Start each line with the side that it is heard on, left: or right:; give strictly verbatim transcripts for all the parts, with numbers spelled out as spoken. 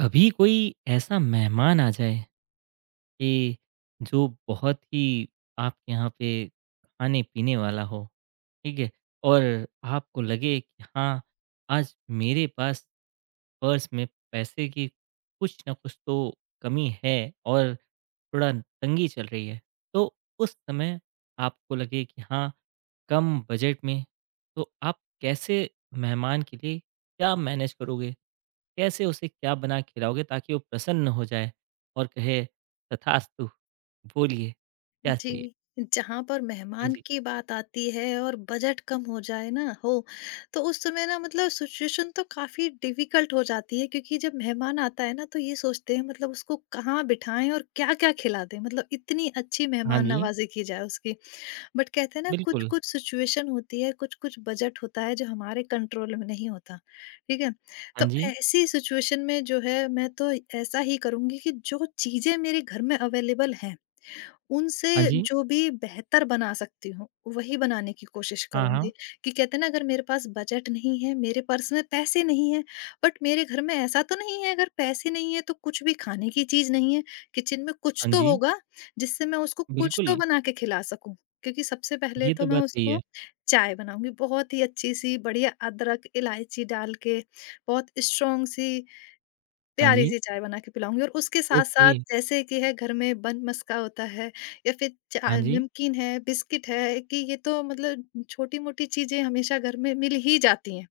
right: कभी कोई ऐसा मेहमान आ जाए कि जो बहुत ही आपके यहाँ पे खाने पीने वाला हो, ठीक है, और आपको लगे कि हाँ, आज मेरे पास पर्स में पैसे की कुछ ना कुछ तो कमी है और थोड़ा तंगी चल रही है, तो उस समय आपको लगे कि हाँ, कम बजट में तो आप कैसे मेहमान के लिए क्या मैनेज करोगे, कैसे उसे क्या बना खिलाओगे ताकि वो प्रसन्न हो जाए और कहे तथास्तु। बोलिए, क्या
left: जी,
right: चाहिए?
left: जहाँ पर
right: हाँ
left: मेहमान
right: जी,
left: की बात आती है और बजट कम हो जाए ना हो, तो उस समय ना मतलब सिचुएशन तो काफ़ी डिफ़िकल्ट हो जाती है क्योंकि जब मेहमान आता है ना तो ये सोचते हैं मतलब उसको कहाँ बिठाएँ और क्या-क्या खिला दें? मतलब इतनी अच्छी
right: हाँ
left: मेहमान
right: जी,
left: नवाज़ी की जाए उसकी। बट कहते हैं ना
right: बिल्कुल,
left: कुछ-कुछ सिचुएशन होती है, कुछ-कुछ बजट होता है जो हमारे कंट्रोल में नहीं होता, ठीक है?
right: हाँ
left: तो
right: जी,
left: ऐसी सिचुएशन में जो है मैं तो ऐसा ही करूँगी कि जो चीज़ें मेरे घर में अवेलेबल हैं उनसे
right: हाँ जी,
left: जो भी बेहतर बना सकती हूँ, वही बनाने की कोशिश
right: हाँ, हाँ,
left: करूँगी कि कहते हैं ना अगर मेरे पास बजट नहीं है, मेरे पर्स में पैसे नहीं हैं, बट मेरे घर में ऐसा तो नहीं है अगर पैसे नहीं है तो कुछ भी खाने की चीज़ नहीं है, किचन में कुछ
right: हाँ
left: तो
right: जी,
left: होगा जिससे मैं उसको कुछ
right: बिल्कुल,
left: तो बना के खिला सकूँ। क्योंकि सबसे पहले
right: ये
left: तो
right: तो
left: मैं
right: बात सही है।
left: उसको चाय बनाऊँगी, बहुत ही अच्छी-सी बढ़िया अदरक, इलायची डाल के, बहुत स्ट्रॉन्ग सी
right: हाँ
left: प्यारी
right: जी,
left: सी चाय बना के पिलाऊँगी और उसके
right: ओके,
left: साथ-साथ जैसे कि है घर में बन-मस्का होता है या फिर चा
right: हाँ जी,
left: नमकीन है, बिस्किट है कि ये तो मतलब छोटी-मोटी चीज़ें हमेशा घर में मिल ही जाती हैं,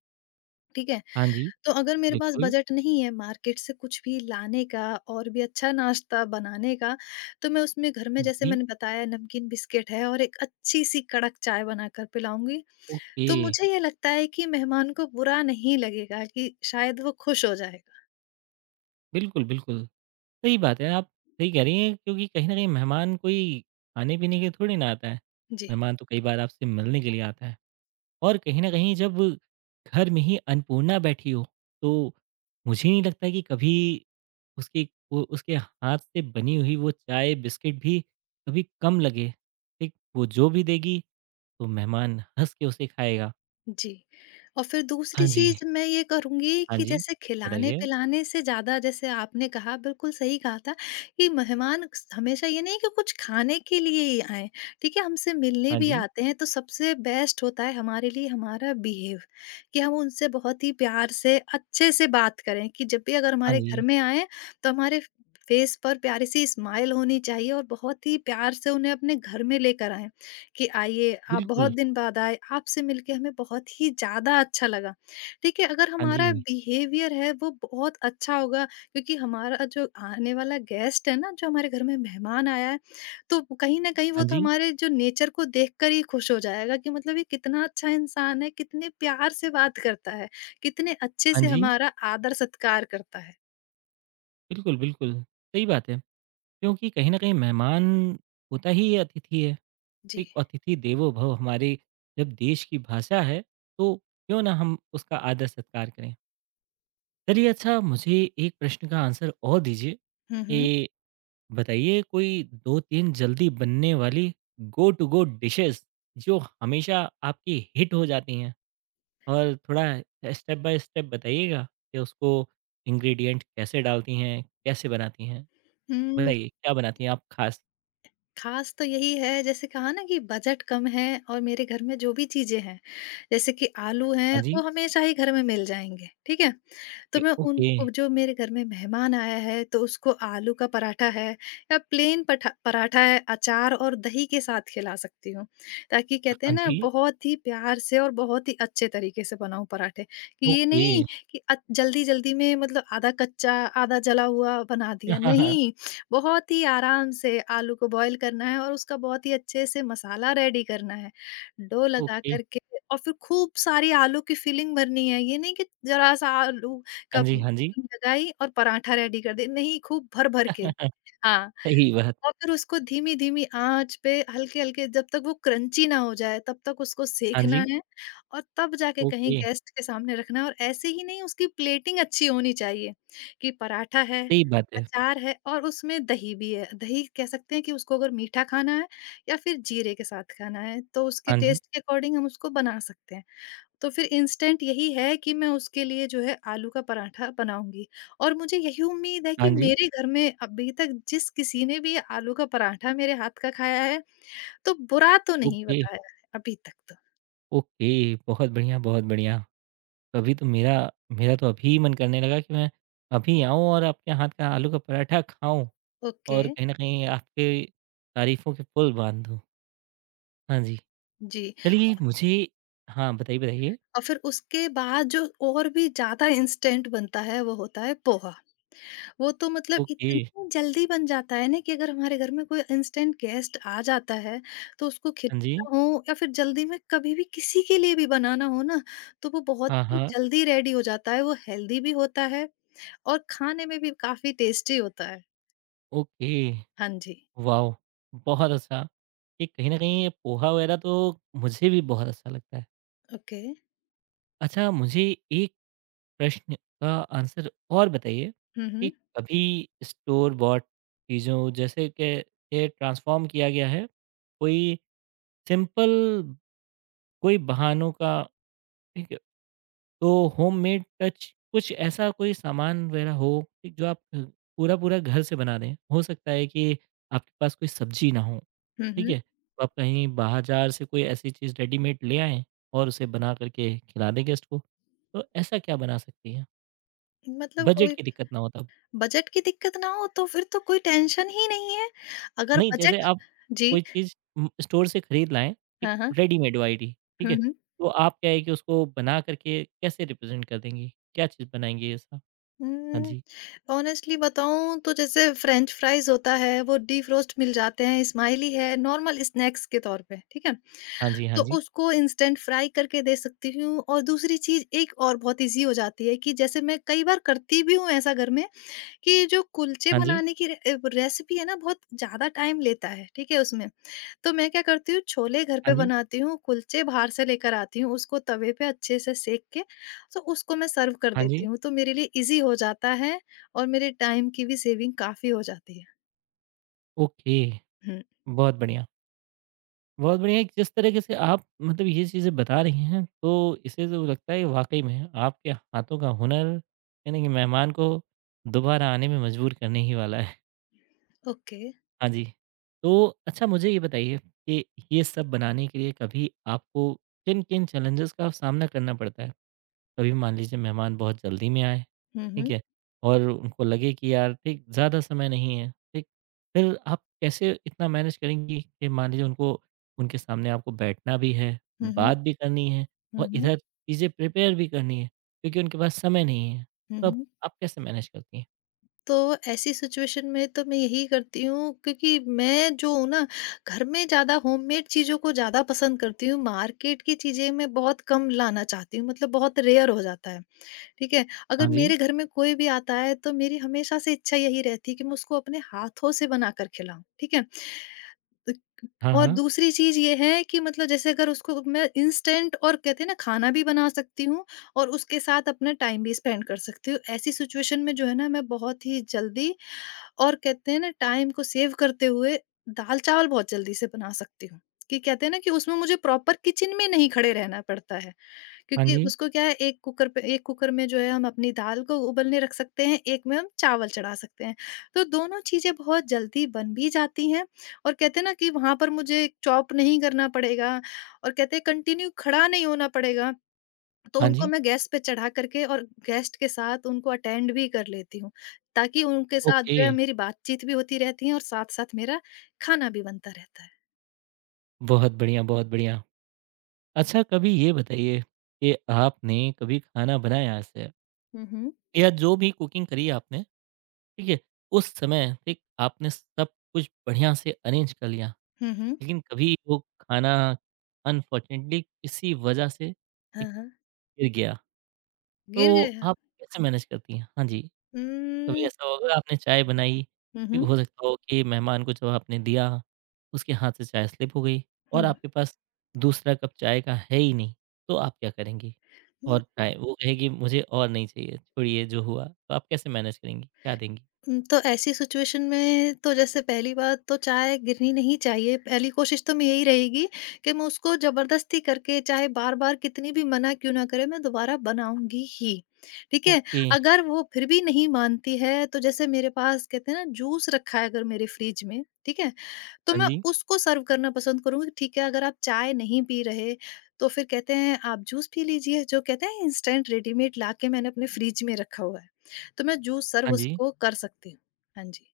left: ठीक है?
right: हाँ जी,
left: तो अगर मेरे पास
right: बिल्कुल,
left: बजट नहीं है मार्केट से कुछ भी लाने का और भी अच्छा नाश्ता बनाने का, तो मैं उसमें घर में जैसे
right: जी,
left: मैंने बताया नमकीन बिस्किट है और एक अच्छी-सी कड़क चाय बनाकर पिलाऊँगी।
right: ओके,
left: तो मुझे ये लगता है कि मेहमान को बुरा नहीं लगेगा कि शायद वो खुश हो जाएगा।
right: बिल्कुल, बिल्कुल। सही बात है, आप सही कह रही हैं, क्योंकि कहीं न कहीं मेहमान कोई खाने-पीने के लिए थोड़ी ना आता है,
left: जी।
right: मेहमान तो कई बार आपसे मिलने के लिए आता है। और कहीं न कहीं जब घर में ही अन्नपूर्णा बैठी हो, तो मुझे नहीं लगता कि कभी उसके वो उसके हाथ से बनी हुई वो चाय, बिस्किट भी कभी कम लगे। ठीक? वो जो भी देगी, तो मेहमान हँस के उसे खाएगा।
left: जी। और फिर दूसरी
right: हाँ जी।
left: चीज़ मैं ये करूँगी
right: हाँ
left: कि
right: जी,
left: जैसे
right: बताइए।
left: खिलाने-पिलाने से ज़्यादा जैसे आपने कहा बिल्कुल सही कहा था कि मेहमान हमेशा ये नहीं कि कुछ खाने के लिए ही आएँ, ठीक है? हमसे मिलने
right: हाँ
left: भी
right: जी,
left: आते हैं तो सबसे बेस्ट होता है हमारे लिए हमारा बिहेव कि हम उनसे बहुत ही प्यार से, अच्छे से बात करें कि जब भी अगर
right: हाँ
left: हमारे घर
right: जी,
left: में आएँ तो हमारे फेस पर प्यारी सी स्माइल होनी चाहिए और बहुत ही प्यार से उन्हें अपने घर में लेकर आएँ। कि आइए आप
right: बिल्कुल।
left: बहुत दिन बाद आए, आपसे मिलके हमें बहुत ही ज़्यादा अच्छा लगा। ठीक है, अगर
right: हाँ जी,
left: हमारा बिहेवियर है वो बहुत अच्छा होगा क्योंकि हमारा जो आने वाला गेस्ट है ना, जो हमारे घर में मेहमान आया है, तो कहीं न कहीं
right: हाँ
left: वो तो
right: जी,
left: हमारे जो नेचर को देखकर ही खुश हो जाएगा कि मतलब ये कितना अच्छा इंसान है, कितने प्यार से बात करता है, कितने अच्छे
right: हाँ
left: से
right: जी।
left: हमारा आदर-सत्कार करता है।
right: बिल्कुल, बिल्कुल। सही बात है, क्योंकि कहीं न कहीं मेहमान होता ही अतिथि है।
left: जी।
right: एक अतिथि देवो भव हमारे जब देश की भाषा है, तो क्यों ना हम उसका आदर सत्कार करें। चलिए, अच्छा, मुझे एक प्रश्न का आंसर और दीजिए
left: हुँ, हुँ।
right: कि बताइए कोई दो तीन जल्दी बनने वाली गो टू गो डिशेस, जो हमेशा आपकी हिट हो जाती हैं, और थोड़ा स्टेप बाय स्टेप बताइएगा कि उसको इंग्रेडिएंट कैसे डालती हैं, कैसे बनाती हैं।
left: हुँ।
right: बताइए क्या बनाती हैं आप खास।
left: खास तो यही है जैसे कहा ना कि बजट कम है और मेरे घर में जो भी चीजें हैं जैसे कि आलू हैं
right: हाँ जी।
left: वो हमेशा ही घर में मिल जाएंगे, ठीक है? तो
right: ए-
left: मैं
right: ओके।
left: उनको जो मेरे घर में मेहमान आया है तो उसको आलू का पराठा है या प्लेन पठा पराठा है अचार और दही के साथ खिला सकती हूँ ताकि कहते
right: हाँ
left: हैं ना
right: जी।
left: बहुत ही प्यार से और बहुत ही अच्छे तरीके से बनाऊं पराठे, कि ये
right: ओके।
left: नहीं कि अ- जल्दी जल्दी में मतलब आधा कच्चा आधा जला हुआ बना दिया नहीं। बहुत ही आराम से आलू को बॉईल करना है और उसका बहुत ही अच्छे से मसाला रेडी करना है डो लगा
right: ओके।
left: करके। और फिर खूब सारी आलू की फिलिंग भरनी है, ये नहीं कि जरा सा आलू
right: हाँ
left: कप
right: जी, हाँ जी।
left: लगाई और पराठा रेडी कर दिया, नहीं खूब भर-भर के। हाँ,
right: सही बात।
left: और फिर उसको धीमी-धीमी आँच पे हल्के-हल्के जब तक वो क्रंची ना हो जाए तब तक उसको
right: हाँ
left: सेंकना
right: जी,
left: है और तब जाके कहीं
right: ओके।
left: गेस्ट के सामने रखना है, और ऐसे ही नहीं, उसकी प्लेटिंग अच्छी होनी चाहिए कि पराठा है,
right: सही बात है।
left: अचार है और उसमें दही भी है। दही कह सकते हैं कि उसको अगर मीठा खाना है या फिर जीरे के साथ खाना है, तो उसके
right: हाँ जी,
left: टेस्ट के अकॉर्डिंग हम उसको बना सकते हैं। तो फिर इंस्टेंट यही है कि मैं उसके लिए जो है आलू का पराठा बनाऊँगी, और मुझे यही उम्मीद है
right: हाँ
left: कि
right: जी।
left: मेरे घर में अभी तक जिस किसी ने भी आलू का पराठा मेरे हाथ का खाया है, तो बुरा तो नहीं
right: ओके,
left: बताया है अभी तक तो।
right: ओके। बहुत बढ़िया, बहुत बढ़िया। तभी तो मेरा मेरा तो अभी मन करने लगा कि मैं अभी आऊँ और आपके हाथ का आलू का पराठा खाऊँ
left: ओके,
right: और कहीं न कहीं आपके तारीफ़ों के पुल बाँध दूँ। हाँ जी।
left: जी।
right: चलिए मुझे, हाँ, बताइए, बताइए।
left: और फिर उसके बाद जो और भी ज़्यादा इंस्टेंट बनता है वो होता है पोहा। वो तो मतलब
right: ओके।
left: इतनी जल्दी बन जाता है ना कि अगर हमारे घर में कोई इंस्टेंट गेस्ट आ जाता है तो उसको
right: हाँ जी।
left: खिलाना हो या फिर जल्दी में कभी भी किसी के लिए भी बनाना हो ना, तो वो बहुत
right: हाँ,
left: ही
right: हाँ।
left: जल्दी रेडी हो जाता है, वो हेल्दी भी होता है और खाने में भी काफी टेस्टी होता है।
right: ओके।
left: हाँ जी।
right: वाओ! बहुत अच्छा। ये कहीं न कहीं ये पोहा वगैरह तो मुझे भी बहुत अच्छा लगता है।
left: ओके।
right: अच्छा, मुझे एक प्रश्न का आंसर और बताइए
left: हम्म
right: कि
left: हम्म।
right: कभी स्टोर बॉट चीज़ों जैसे के ये ट्रांसफ़ॉर्म किया गया है, कोई सिंपल, कोई बहानों का, ठीक है, तो होममेड टच, कुछ ऐसा कोई सामान वगैरह हो कि जो आप अ, पूरा-पूरा घर से बना दें? हो सकता है कि आपके पास कोई सब्ज़ी ना हो,
left: हम्म
right: ठीक
left: हम्म।
right: है? तो आप कहीं बाज़ार से कोई ऐसी चीज़ रेडीमेड ले आएँ और उसे बना कर के खिला दें गेस्ट को, तो ऐसा क्या बना सकती हैं?
left: मतलब
right: बजट
left: कोई
right: की दिक्कत ना हो तब।
left: बजट की दिक्कत ना हो तो फिर तो कोई टेंशन ही नहीं है, अगर
right: नहीं, जैसे
left: बजट।
right: आप
left: जी।
right: कोई चीज़ उम, स्टोर से खरीद लाएँ, एक
left: हाँ हाँ।
right: रेडीमेड आईडी, ठीक
left: हम्म
right: है?
left: हम्म।
right: तो आप क्या है कि उसको बना कर के कैसे रिप्रेज़ेंट कर देंगी? क्या चीज़ बनाएँगी ऐसा? हाँ
left: हुँ,
right: जी।
left: ऑनेस्टली बताऊँ तो जैसे फ्रेंच फ्राइज़ होता है, वो डीप रोस्ट मिल जाते हैं, स्माइली है, नॉर्मल स्नैक्स के तौर पे, ठीक है?
right: हाँ जी, हाँ
left: तो
right: जी।
left: उसको इंस्टेंट फ्राई करके दे सकती हूँ, और दूसरी चीज़ एक और बहुत ईज़ी हो जाती है कि जैसे मैं कई बार करती भी हूँ ऐसा घर में कि जो कुलचे
right: हाँ जी,
left: बनाने की रे अ, रेसिपी है ना बहुत ज़्यादा टाइम लेता है, ठीक है उसमें। तो मैं क्या करती हूँ छोले घर
right: हाँ
left: पे
right: जी,
left: बनाती हूँ, कुलचे बाहर से लेकर आती हूँ, उसको तवे पे अच्छे से सेंक के तो उसको मैं सर्व कर
right: हाँ जी।
left: देती हूँ, तो मेरे लिए ईज़ी हो जाता है और मेरे टाइम की भी सेविंग काफ़ी हो जाती है।
right: ओके,
left: हुँ,
right: बहुत बढ़िया। बहुत बढ़िया कि जिस तरीके से आप मतलब ये चीज़ें बता रही हैं, तो इससे तो लगता है वाक़ई में आपके हाथों का हुनर, यानी कि मेहमान को दोबारा आने में मजबूर करने ही वाला है।
left: ओके।
right: हाँ जी। तो अच्छा, मुझे ये बताइए कि ये सब बनाने के लिए कभी आपको किन-किन चैलेंजेस का सामना करना पड़ता है? कभी मान लीजिए मेहमान बहुत जल्दी में आए,
left: हुँ,
right: ठीक
left: हुँ।
right: है? और उनको लगे कि यार ठीक ज़्यादा समय नहीं है, ठीक? फिर आप कैसे इतना मैनेज करेंगी कि मान लीजिए उनको उनके सामने आपको बैठना भी है,
left: हुँ, हुँ।
right: बात भी करनी है और
left: हुँ, हुँ।
right: इधर चीज़ें प्रिपेयर भी करनी है क्योंकि उनके पास समय नहीं है।
left: हुँ,
right: तब आप
left: हुँ।
right: आप कैसे मैनेज करती हैं?
left: तो ऐसी सिचुएशन में तो मैं यही करती हूँ क्योंकि मैं जो हूँ ना, घर में ज़्यादा होममेड चीज़ों को ज़्यादा पसंद करती हूँ, मार्केट की चीज़ें मैं बहुत कम लाना चाहती हूँ, मतलब बहुत रेयर हो जाता है। ठीक है? अगर
right: हाँ जी।
left: मेरे घर में कोई भी आता है तो मेरी हमेशा से इच्छा यही रहती है कि मैं उसको अपने हाथों से बनाकर खिलाऊँ, ठीक है? अ,
right: हाँ,
left: और
right: हाँ।
left: दूसरी चीज़ ये है कि मतलब जैसे अगर उसको मैं इंस्टेंट और कहते हैं ना खाना भी बना सकती हूँ और उसके साथ अपना टाइम भी स्पेंड कर सकती हूँ। ऐसी सिचुएशन में जो है ना मैं बहुत ही जल्दी और कहते हैं ना टाइम को सेव करते हुए दाल-चावल बहुत जल्दी से बना सकती हूँ। कि कहते हैं ना कि उसमें मुझे प्रॉपर किचन में नहीं खड़े रहना पड़ता है।
right: हाँ
left: क्योंकि
right: जी।
left: उसको क्या है एक कुकर पे एक कुकर में जो है हम अपनी दाल को उबलने रख सकते हैं, एक में हम चावल चढ़ा सकते हैं। तो दोनों चीज़ें बहुत जल्दी बन भी जाती हैं और कहते हैं ना कि वहाँ पर मुझे चॉप नहीं करना पड़ेगा और कहते हैं कंटिन्यू खड़ा नहीं होना पड़ेगा। तो
right: हाँ
left: उनको
right: जी।
left: मैं गैस पे चढ़ा करके और गेस्ट के साथ उनको अटेंड भी कर लेती हूँ, ताकि उनके साथ
right: ओके।
left: जो है मेरी बातचीत भी होती रहती है और साथ-साथ मेरा खाना भी बनता रहता है।
right: बहुत बढ़िया, बहुत बढ़िया। अच्छा, कभी ये बताइए कि आपने कभी खाना बनाया ऐसे
left: हुँ, हुँ।
right: या जो भी कुकिंग करी आपने, ठीक है? उस समय एक आपने सब कुछ बढ़िया से अरेंज कर लिया,
left: हुँ, हुँ।
right: लेकिन कभी वो खाना अनफॉर्चुनेटली किसी वजह से एक
left: हाँ, हाँ।
right: गिर गया,
left: गिर
right: तो
left: गया?
right: आप कैसे मैनेज करती हैं? हाँ जी। कभी
left: उम,
right: ऐसा होगा आपने चाय बनाई,
left: हुँ,
right: ठीक,
left: हुँ।
right: हो सकता हो कि मेहमान को जब आपने दिया, उसके हाथ से चाय स्लिप हो गई
left: हुँ।
right: और आपके पास दूसरा कप चाय का है ही नहीं, तो आप क्या करेंगी? और चाय वो कहेगी मुझे और नहीं चाहिए, छोड़िए जो हुआ, तो आप कैसे मैनेज करेंगी? क्या देंगी?
left: हुँ, तो ऐसी सिचुएशन में तो जैसे पहली बात तो चाय गिरनी नहीं चाहिए। पहली कोशिश तो मेरी यही रहेगी कि मैं उसको ज़बरदस्ती करके चाहे बार-बार कितनी भी मना क्यों ना करे, मैं दोबारा बनाऊँगी ही। ठीक है?
right: ओके,
left: अगर वो फिर भी नहीं मानती है, तो जैसे मेरे पास कहते हैं ना जूस रखा है अगर मेरे फ्रिज में, ठीक है? तो
right: हाँ
left: मैं
right: जी,
left: उसको सर्व करना पसंद करूँगी। ठीक है, अगर आप चाय नहीं पी रहे, तो फिर कहते हैं आप जूस पी लीजिए, जो कहते हैं इंस्टेंट रेडीमेड लाके मैंने अपने फ्रिज में रखा हुआ है। तो मैं जो सर्व
right: हाँ जी।
left: उसको कर सकती हूँ। हाँ जी।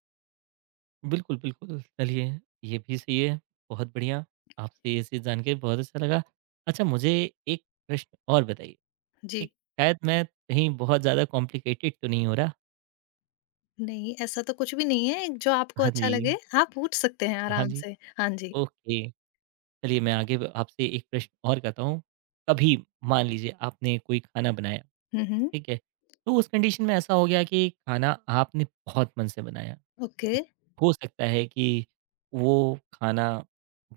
right: बिल्कुल, बिल्कुल, चलिए, ये भी सही है, बहुत बढ़िया, आपसे ये चीज़ जान के बहुत अच्छा लगा। अच्छा, मुझे एक प्रश्न और बताइए,
left: जी।
right: एक, शायद मैं कहीं बहुत ज़्यादा कॉम्प्लिकेटेड तो नहीं हो रहा?
left: नहीं, ऐसा तो कुछ भी नहीं है, जो आपको
right: हाँ
left: अच्छा लगे
right: जी।
left: आप पूछ सकते हैं
right: हाँ
left: आराम
right: जी,
left: से। हाँ जी।
right: ओके। चलिए, मैं आगे ब आपसे एक प्रश्न और करता हूँ। कभी मान लीजिए आपने कोई खाना बनाया,
left: हुँ, हुँ।
right: ठीक है? तो उस कंडीशन में ऐसा हो गया कि खाना आपने बहुत मन से बनाया, ठीक
left: ओके।
right: है? हो सकता है कि वो खाना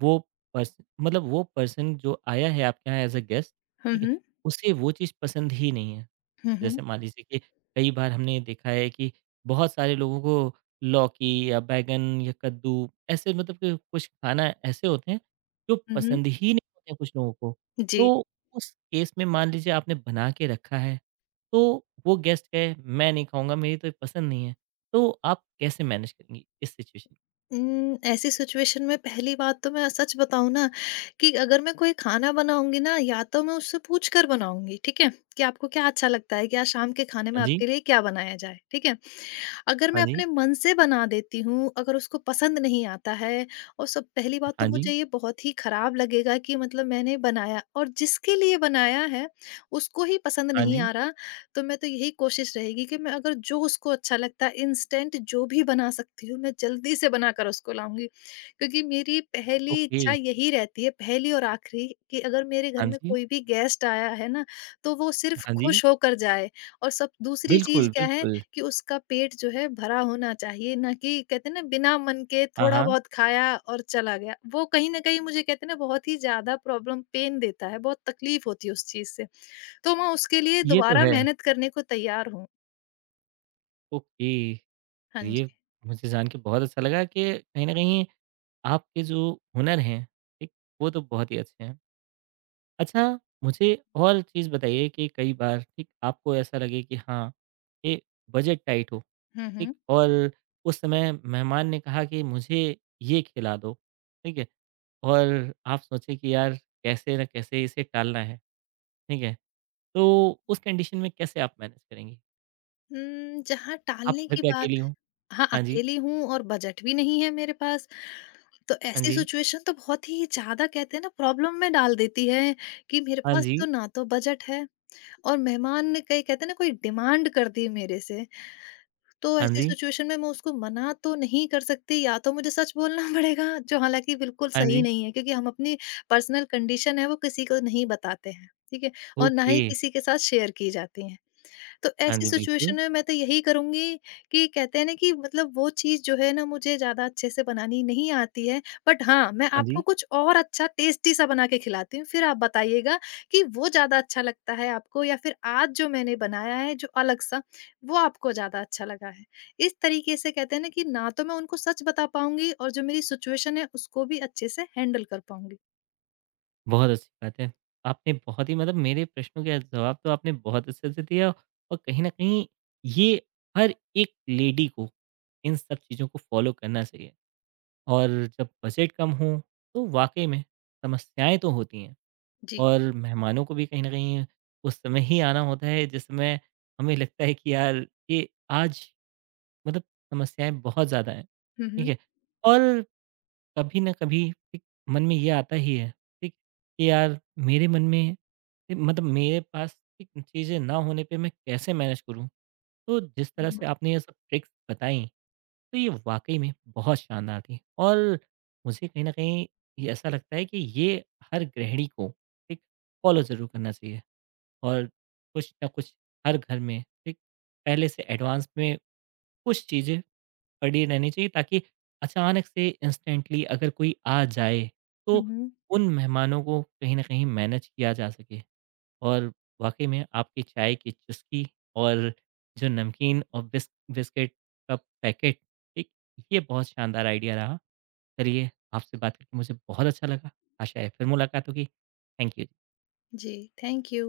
right: वो पर्स मतलब वो पर्सन जो आया है आपके यहाँ एज़ अ गेस्ट,
left: हुँ,
right: ठीक है?
left: हुँ।
right: उसे वो चीज़ पसंद ही नहीं है।
left: हुँ,
right: जैसे
left: हुँ।
right: मान लीजिए कि कई बार हमने देखा है कि बहुत सारे लोगों को लौकी या बैंगन या कद्दू ऐसे मतलब कि कुछ खाना ऐसे होते हैं जो
left: हुँ, हुँ।
right: पसंद ही नहीं होते हैं कुछ लोगों को।
left: जी।
right: तो उस केस में मान लीजिए आपने बना के रखा है, तो वो गेस्ट कहे मैं नहीं खाऊँगा, मेरी तो ये पसंद नहीं है। तो आप कैसे मैनेज करेंगी इस सिचुएशन?
left: उम, ऐसी सिचुएशन में पहली बात तो मैं सच बताऊँ ना कि अगर मैं कोई खाना बनाऊँगी ना या तो मैं उससे पूछ कर बनाऊँगी, ठीक है? कि आपको क्या अच्छा लगता है? कि आज शाम के खाने
right: हाँ
left: में
right: जी,
left: आपके लिए क्या बनाया जाए, ठीक है? अगर
right: हाँ
left: मैं
right: जी,
left: अपने मन से बना देती हूँ, अगर उसको पसंद नहीं आता है और सब, पहली बात तो
right: हाँ जी,
left: मुझे ये बहुत ही खराब लगेगा कि मतलब मैंने बनाया और जिसके लिए बनाया है, उसको ही पसंद
right: हाँ
left: नहीं
right: जी,
left: आ रहा, तो मैं तो यही कोशिश रहेगी कि मैं अगर जो उसको अच्छा लगता है, इंस्टेंट जो भी बना सकती हूँ, मैं जल्दी से बनाकर उसको लाऊँगी। क्योंकि मेरी पहली
right: ओके,
left: इच्छा यही रहती है, पहली और आखिरी, कि अगर मेरे घर
right: हाँ
left: में
right: जी,
left: कोई भी गेस्ट आया है ना, तो वो सिर्फ़
right: हाँ जी।
left: खुश होकर जाए। और सब दूसरी
right: बिल्कुल,
left: चीज़ क्या है
right: बिल्कुल।
left: कि उसका पेट जो है भरा होना चाहिए, ना कि कहते हैं ना बिना मन के
right: हाँ, हाँ,
left: थोड़ा-बहुत खाया और चला गया। वो कहीं न कहीं मुझे कहते हैं ना बहुत ही ज़्यादा प्रॉब्लम पेन देता है, बहुत तकलीफ़ होती है उस चीज़ से। तो मैं उसके लिए
right: ये तो
left: दोबारा
right: है।
left: मेहनत करने को तैयार हूँ।
right: ओके। तो
left: हाँ
right: ये
left: जी।
right: मुझे जान के बहुत अच्छा लगा कि कहीं न कहीं आपके जो हुनर हैं, ठीक, वो तो बहुत ही अच्छे हैं। अच्छा, मुझे और चीज़ बताइए कि कई बार, ठीक, आपको ऐसा लगे कि हाँ, ये बजट टाइट हो,
left: हुँ,
right: ठीक,
left: हुँ।
right: और उस समय मेहमान ने कहा कि मुझे ये खिला दो, ठीक है, और आप सोचे कि यार कैसे न कैसे इसे टालना है, ठीक है, तो उस कंडीशन में कैसे आप मैनेज करेंगी?
left: उम, जहाँ
right: आप
left: टालने
right: घर
left: की
right: पे
left: बात।
right: अकेली हो?
left: हाँ,
right: हाँ जी,
left: अकेली हूँ और बजट भी नहीं है मेरे पास, तो
right: हाँ
left: ऐसी
right: जी,
left: सिचुएशन तो बहुत ही ज़्यादा कहते हैं ना प्रॉब्लम में डाल देती है कि मेरे
right: हाँ
left: पास
right: जी,
left: तो ना तो बजट है और मेहमान ने कहीं कहते हैं ना कोई डिमांड कर दी मेरे से। तो
right: हाँ
left: ऐसी
right: जी,
left: सिचुएशन में मैं उसको मना तो नहीं कर सकती, या तो मुझे सच बोलना पड़ेगा जो हालाँकि बिल्कुल
right: हाँ
left: सही
right: जी।
left: नहीं है क्योंकि हम अपनी पर्सनल कंडीशन है वो किसी को नहीं बताते हैं, ठीक है? और ना
right: ओके।
left: ही किसी के साथ शेयर की जाती है। तो
right: हाँ
left: ऐसी
right: जी, बिल्कुल।
left: सिचुएशन में मैं तो यही करूँगी कि कहते हैं ना कि मतलब वो चीज़ जो है ना मुझे ज़्यादा अच्छे से बनानी नहीं आती है, बट हाँ, मैं
right: हाँ
left: आपको
right: जी,
left: कुछ और अच्छा टेस्टी सा बना के खिलाती हूँ, फिर आप बताइएगा कि वो ज़्यादा अच्छा लगता है आपको या फिर आज जो मैंने बनाया है जो अलग सा, वो आपको ज़्यादा अच्छा लगा है। इस तरीके से कहते हैं ना कि ना तो मैं उनको सच बता पाऊँगी और जो मेरी सिचुएशन है उसको भी अच्छे से हैंडल कर पाऊँगी।
right: बहुत अच्छी बात है। आपने बहुत ही मतलब मेरे प्रश्नों के जवाब तो आपने बहुत अच्छे से दिया और कहीं न कहीं ये हर एक लेडी को इन सब चीज़ों को फ़ॉलो करना चाहिए। और जब बजट कम हो, तो वाक़ई में समस्याएँ तो होती हैं
left: जी।
right: और मेहमानों को भी कहीं न कहीं उस समय ही आना होता है जिस समय हमें लगता है कि यार ये आज मतलब समस्याएँ बहुत ज़्यादा हैं,
left: हुँ,
right: ठीक
left: हुँ।
right: है? और कभी ना कभी एक मन में ये आता ही है, ठीक, कि यार मेरे मन में कि मतलब मेरे पास एक चीज़ें ना होने पे मैं कैसे मैनेज करूं, तो जिस तरह से आपने ये सब ट्रिक्स बताई, तो ये वाकई में बहुत शानदार थी। और मुझे कहीं ना कहीं ये ऐसा लगता है कि ये हर गृहिणी को एक फॉलो ज़रूर करना चाहिए। और कुछ ना कुछ हर घर में एक पहले से एडवांस में कुछ चीज़ें पड़ी रहनी चाहिए ताकि अचानक से इंस्टेंटली अगर कोई आ जाए, तो
left: हुँ, हुँ।
right: उन मेहमानों को कहीं न कहीं मैनेज किया जा सके। और वाक़ई में आपकी चाय की चुस्की और जो नमकीन और बिस बिस्किट का पैकेट, ठीक? ये बहुत शानदार आइडिया रहा। चलिए, आपसे बात करके मुझे बहुत अच्छा लगा। आशा है फिर मुलाकात होगी। Thank you.
left: जी, थैंक यू।